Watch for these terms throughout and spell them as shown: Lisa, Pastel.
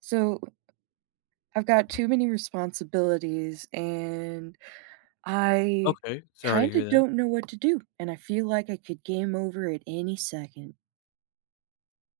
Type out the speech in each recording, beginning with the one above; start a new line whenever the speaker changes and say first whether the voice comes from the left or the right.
right: So I've got too many responsibilities and I
left: Okay, sorry to
right: kind
left: hear
right: of
left: that.
right: don't know what to do. And I feel like I could game over at any second.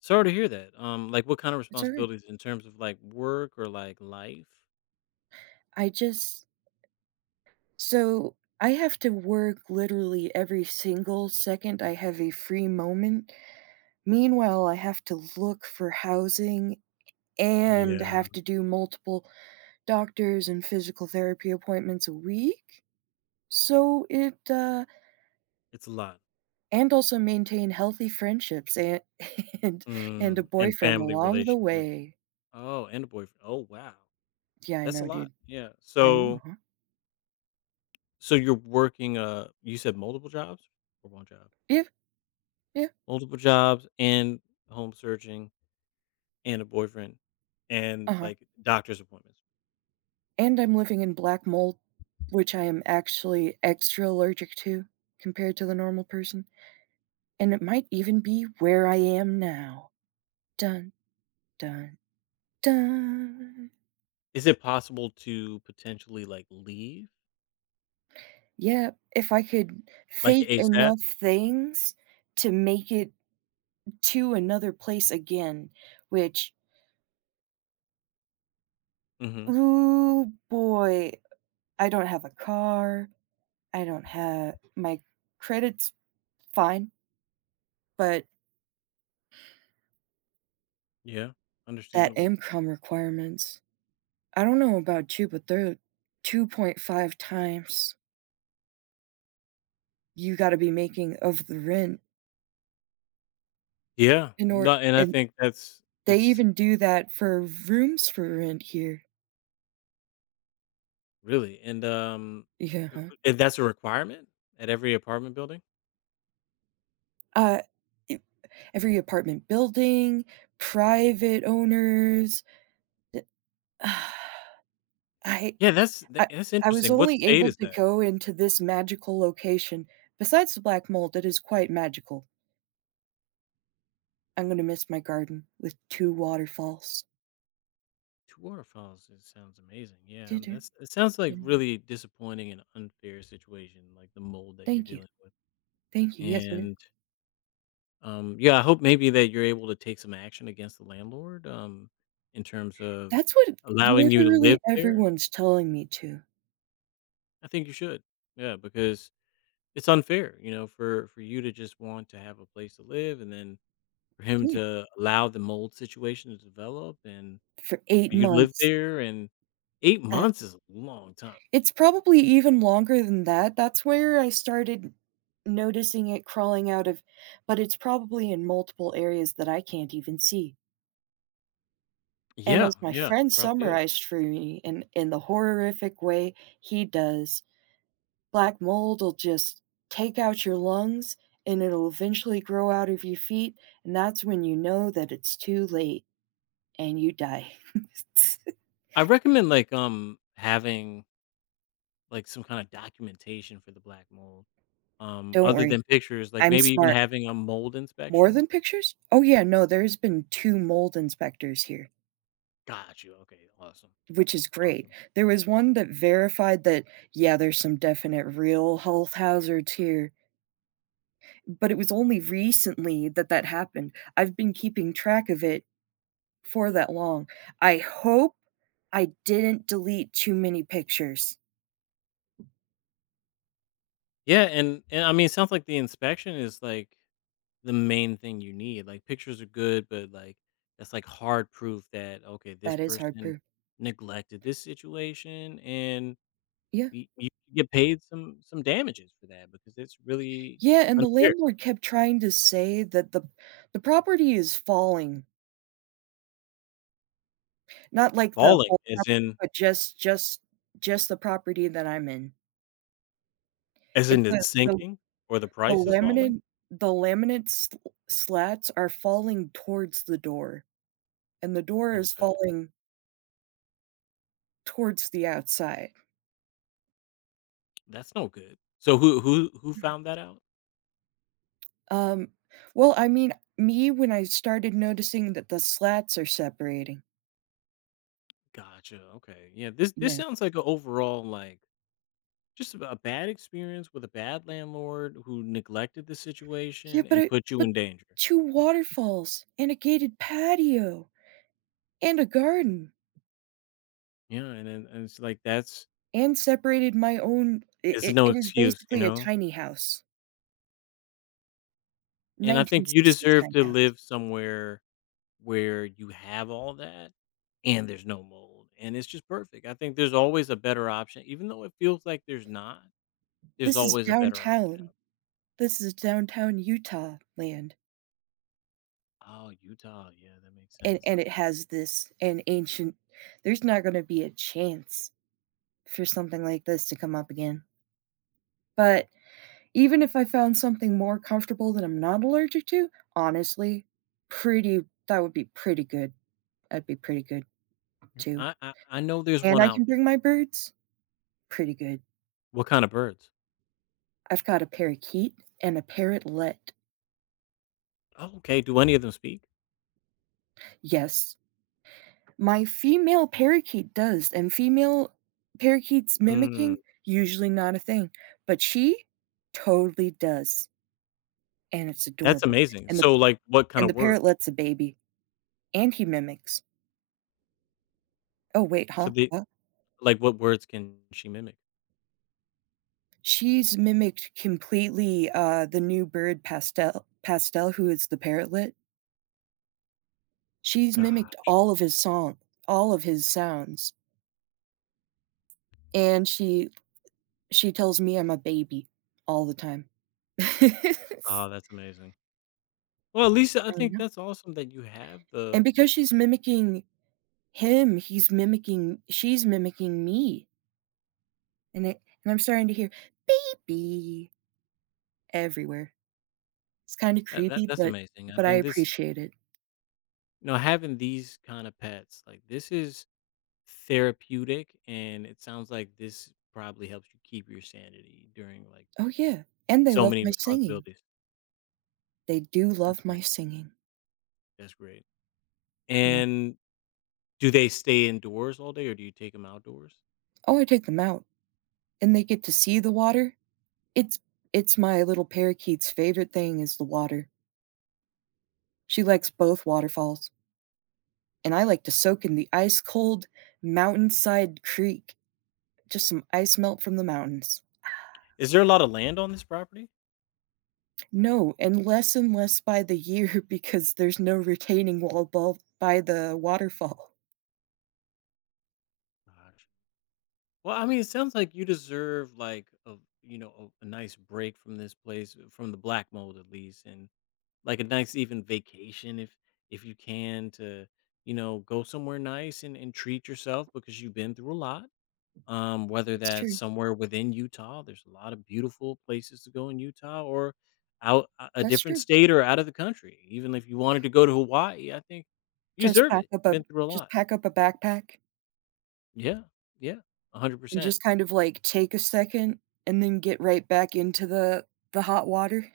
left: Sorry to hear that. Like what kind of
right: It's okay.
left: responsibilities in terms of like work or like life?
right: I just, so I have to work literally every single second I have a free moment. Meanwhile, I have to look for housing and
left: Yeah.
right: have to do multiple doctors and physical therapy appointments a week. So it, uh,
left: It's a lot.
right: And also maintain healthy friendships and and and a
left: Mm, and
right: boyfriend
left: family
right: along the
left: relationships.
right: way.
left: Oh, and a boyfriend. Oh, wow.
right: Yeah, I
left: That's a
right: know,
left: lot.
right: dude.
left: Yeah.
right: I know,
left: So
right: huh?
left: so you're working you said multiple jobs or one job?
right: Yeah, yeah,
left: Multiple jobs and home searching and a boyfriend and
right: uh-huh.
left: like doctor's appointments.
right: And I'm living in black mold, which I am actually extra allergic to compared to the normal person, and it might even be where I am now. Dun, dun, dun.
left: Is it possible to potentially like leave
right: Yeah, if I could
left: like
right: fake
left: ASAP?
right: enough things to make it to another place again, which...
left: Mhm.
right: Ooh, boy. I don't have a car. I don't have my credit's fine, but
left: Yeah.
right: that
left: Understandable.
right: income requirements, I don't know about you, but they're 2.5 times you gotta be making of the rent
left: Yeah.
right: in
left: No,
right: order,
left: and I
right: and
left: think that's
right: they
left: it's
right: even do that for rooms for rent here.
left: really and
right: Yeah,
left: uh,
right: huh.
left: that's a requirement at every apartment building?
right: Uh, e Every apartment building, private owners, the I
left: Yeah,
right: I
left: that's
right: I was
left: interesting. What
right: only
left: state
right: able
left: is
right: to
left: that?
right: go into this magical location. Besides the black mold, that is quite magical, I'm gonna miss my garden with 2 waterfalls.
left: Two waterfalls. It sounds amazing. Yeah,
right: Do-do,
left: that's it sounds like
right: do-do.
left: really disappointing and unfair situation, like the mold that you're
right: Thank you,
left: dealing with.
right: thank you, yes, it is.
left: And yeah, I hope maybe that you're able to take some action against the landlord in terms of
right: That's what
left: allowing you to
right: literally
left: live there.
right: everyone's telling me to.
left: I think you should. Yeah, because it's unfair, you know, for you to just want to have a place to live and then for him
right: Yeah,
left: to allow the mold situation to develop and
right: for 8
left: for you to live
right: months.
left: there and 8
right: Uh,
left: months is a long time.
right: it's probably even longer than that, that's where I started noticing it crawling out of, but it's probably in multiple areas that I can't even see. And
left: Yeah,
right: as my
left: yeah,
right: friend
left: probably is.
right: summarized for me in the horrific way he does, black mold'll just take out your lungs, and it'll eventually grow out of your feet, and that's when you know that it's too late and you die.
left: I recommend like having like some kind of documentation for the black mold.
right: Don't
left: Other
right: worry,
left: than pictures, like
right: I'm
left: maybe even
right: smart.
left: having a mold
right: More
left: inspection.
right: than pictures? Oh, yeah, no, there's been 2 mold inspectors here,
left: Got you. Okay, awesome.
right: which is great.
left: Awesome.
right: There was one that verified that, yeah, there's some definite real health hazards here. But it was only recently that that happened. I've been keeping track of it for that long. I hope I didn't delete too many pictures.
left: Yeah, and I mean it sounds like the inspection is like the main thing you need, like, pictures are good, but, like, that's, like, hard proof that, okay, this
right: That is hard
left: person
right: proof.
left: neglected this situation, and
right: Yeah.
left: y you get paid some damages for that because it's really
right: Yeah, and the
left: unfair.
right: landlord kept trying to say that the property is falling, not like the
left: Falling
right: whole property, but just just the property that I'm in.
left: as
right: It
left: in it's
right: the
left: sinking or the
right: the
left: price is falling?
right: laminate laminate sl slats are falling towards the door, and the door is
left: Okay,
right: falling towards the outside.
left: that's no good. So who found that out?
right: Um, well, I mean, me when I started noticing that the slats are separating.
left: Gotcha, okay. Yeah, this
right: Yeah.
left: sounds like an overall, like just a bad experience with a bad landlord who neglected the
right: Yeah,
left: situation
right: but
left: and
right: I
left: put you
right: but
left: in danger.
right: 2 waterfalls and a gated patio and a garden
left: Yeah, and then and it's like that's
right: and separated my own, it
left: it's
right: it
left: no
right: it is
left: excuse, you
right: basically a
left: know?
right: tiny house,
left: And I think you
right: 1960s
left: deserve
right: tiny
left: to
right: house.
left: live somewhere where you have all that and there's no mold and it's just perfect. I think there's always a better option. Even though it feels like there's not, there's
right: This is
left: always a better option.
right: downtown. This is downtown Utah land,
left: Oh, Utah. Yeah, that makes sense.
right: and it has this an ancient there's not gonna be a chance for something like this to come up again. But even if I found something more comfortable that I'm not allergic to, honestly, pretty that would be pretty good. That'd be pretty good
left: Yeah.
right: too.
left: I know there's
right: And
left: one
right: I
left: out
right: can
left: there.
right: bring my birds? Pretty good.
left: What kind of birds?
right: I've got a parakeet and a parrotlet.
left: Oh, okay. Do any of them speak?
right: Yes, my female parakeet does, and female parakeets
left: Mm.
right: mimicking, usually not a thing, but she totally does, and it's
left: That's
right: adorable.
left: amazing.
right: And the
left: So, like, what kind
right: and
left: of
right: the
left: word?
right: parrotlet's a baby, and he mimics. Oh wait, huh?
left: So they
right: What?
left: like, what words can she mimic?
right: She's mimicked completely, the new bird Pastel. Pastel, who is the parrotlet. She's mimicked
left: Gotcha.
right: all of his sounds, and she tells me I'm a baby all the time. I
left: Oh, that's amazing. Well, Lisa, I think
right: know.
left: that's awesome that you have
right: And
left: the
right: because she's mimicking him, he's mimicking she's mimicking me, and it and I'm starting to hear "baby" everywhere. It's kinda
left: that that
right: creepy,
left: that's amazing. I
right: but I
left: think this
right: appreciate it.
left: you know, having these kind of pets, like, this is therapeutic, and it sounds like this probably helps you keep your sanity during, like,
right: Oh, yeah, and they
left: so
right: love
left: many
right: my singing.
left: responsibilities.
right: They do
left: That's
right: love
left: great.
right: my singing,
left: That's great.
right: I know.
left: And do they stay indoors all day, or do you take them outdoors?
right: Oh, I take them out, and they get to see the water. It's it's my little parakeet's favorite thing is the water. She likes both waterfalls, and I like to soak in the ice-cold mountainside creek, just some ice melt from the mountains.
left: Is there a lot of land on this property?
right: No, and less by the year because there's no retaining wall above by the waterfall.
left: Gotcha. Well, I mean, it sounds like you deserve like a you know a nice break from this place, from the black mold at least, and like a nice even vacation if you can to you know go somewhere nice and treat yourself because you've been through a lot. Whether
right: It's
left: that's
right: true.
left: somewhere within Utah, there's a lot of beautiful places to go in Utah, or out a
right: That's
left: different
right: true.
left: state or out of the country. Even if you wanted to go to Hawaii, I think you
right: Just
left: deserve
right: pack
left: it.
right: up
left: You've
right: a
left: been through a
right: just
left: lot.
right: pack up a backpack
left: Yeah, yeah, hundred
right: and
left: percent.
right: just kind of, like, take a second and then get right back into the hot water.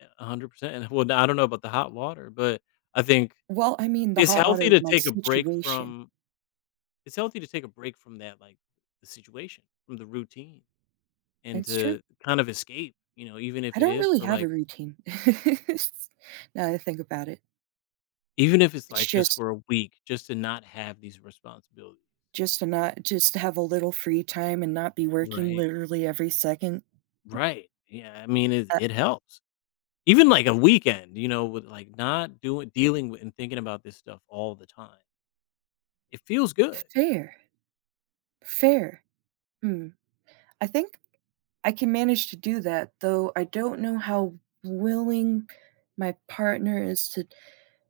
left: Yeah, 100%, and well, I don't know about the hot water, but I think
right: Well, I mean, the
left: it's
right: hot water
left: healthy
right: of
left: to
right: my
left: take a break
right: situation.
left: from it's healthy to take a break from that, like, the situation, from the routine, and
right: It's true.
left: to kind of escape, you know, even
right: I
left: if it
right: don't
left: is
right: really
left: for,
right: have a
left: like
right: routine. Now that I think about it.
left: even if it's,
right: It's
left: like, just for a week, just to not have these responsibilities.
right: just to not Just to have a little free time and not be working
left: Right.
right: literally every second.
left: Right. Yeah, I mean, it
right: Uh,
left: it helps. Even, like, a weekend, you know, with, like, not doing dealing with and thinking about this stuff all the time. It feels good.
right: fair, fair. Hmm. I think I can manage to do that, though I don't know how willing my partner is to.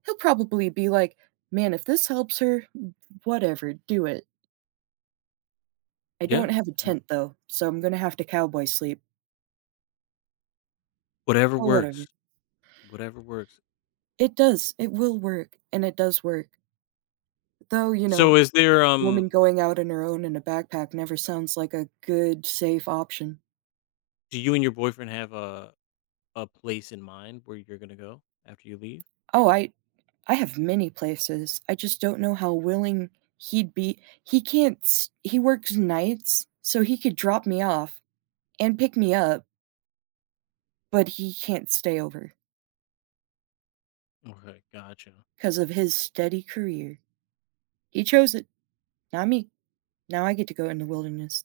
right: He'll probably be like, "Man, if this helps her, whatever, do it. I don't
left: Yeah,
right: have a
left: and
right: tent though, so I'm gonna have to cowboy sleep,
left: whatever
right: but whatever."
left: works. Whatever works.
right: It does, it will work, and it does work. Though, you
left: So
right: know,
left: is there
right: woman going out on her own in a backpack never sounds like a good, safe option.
left: do you and your boyfriend have a place in mind where you're gonna go after you leave?
right: Oh, I I have many places, I just don't know how willing he'd be. He can't s He works nights, so he could drop me off and pick me up, but he can't stay over.
left: Okay, gotcha.
right: 'Cause of his steady career. He chose it, not me. Now I get to go in the wilderness.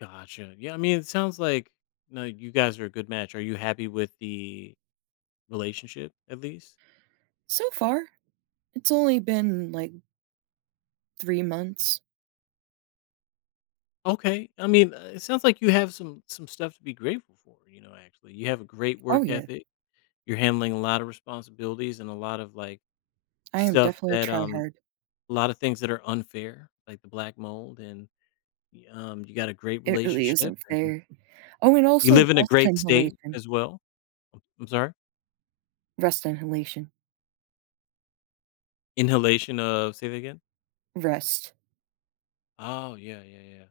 left: Gotcha. Yeah, I mean it sounds like no, you guys are a good match. Are you happy with the relationship at least?
right: So far, it's only been, like, 3 months.
left: Okay. I mean, it sounds like you have some stuff to be grateful for, you know, actually. You have a great
right: Oh,
left: work
right: yeah.
left: ethic. You're handling a lot of responsibilities and a lot of like
right: I am
left: stuff
right: definitely a
left: that
right: tryhard.
left: a lot of things that are unfair, like the black mold and you got a great
right: It really
left: relationship
right: isn't fair. Oh, and
left: You
right: also
left: live in a
right: rust
left: great state
right: inhalation.
left: as well? I'm sorry?
right: Rust inhalation.
left: Inhalation of say that again?
right: Rust.
left: Oh, yeah, yeah, yeah.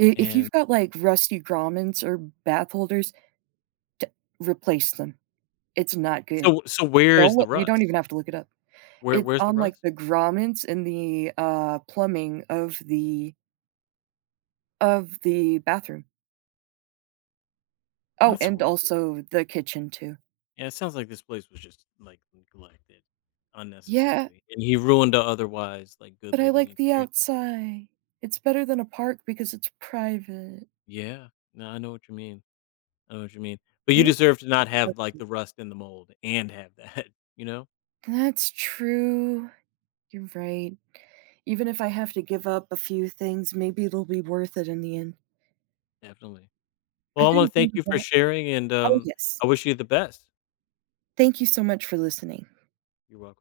right: I if
left: And
right: you've got, like, rusty grommets or bath holders, d replace them. It's not good.
left: so where
right: Don't
left: is
right: loo
left: the
right: You don't
left: rust?
right: even have to look it up. It's
left: Where's the
right: on, like,
left: rust?
right: the grommets and the, plumbing of the bathroom. Oh,
left: That's
right: and
left: horrible.
right: also the kitchen too.
left: Yeah, it sounds like this place was just, like, neglected
right: "Yeah,
left: unnecessarily, and he ruined a otherwise, like, good
right: but I
left: living
right: like the
left: experience.
right: outside. It's better than a park because it's private."
left: Yeah. No, I know what you mean. I know what you mean. But you
right: Didn't
left: deserve to
right: I-
left: not have,
right: Let's
left: like,
right: see.
left: the rust in the mold and have that, you know?
right: That's true. You're right. Even if I have to give up a few things, maybe it'll be worth it in the end.
left: Definitely.
right: I
left: Well, I wanna
right: couldn't
left: thank
right: think of
left: you for
right: what
left: sharing, and,
right: Oh, yes.
left: I wish you the best.
right: Thank you so much for listening.
left: You're welcome.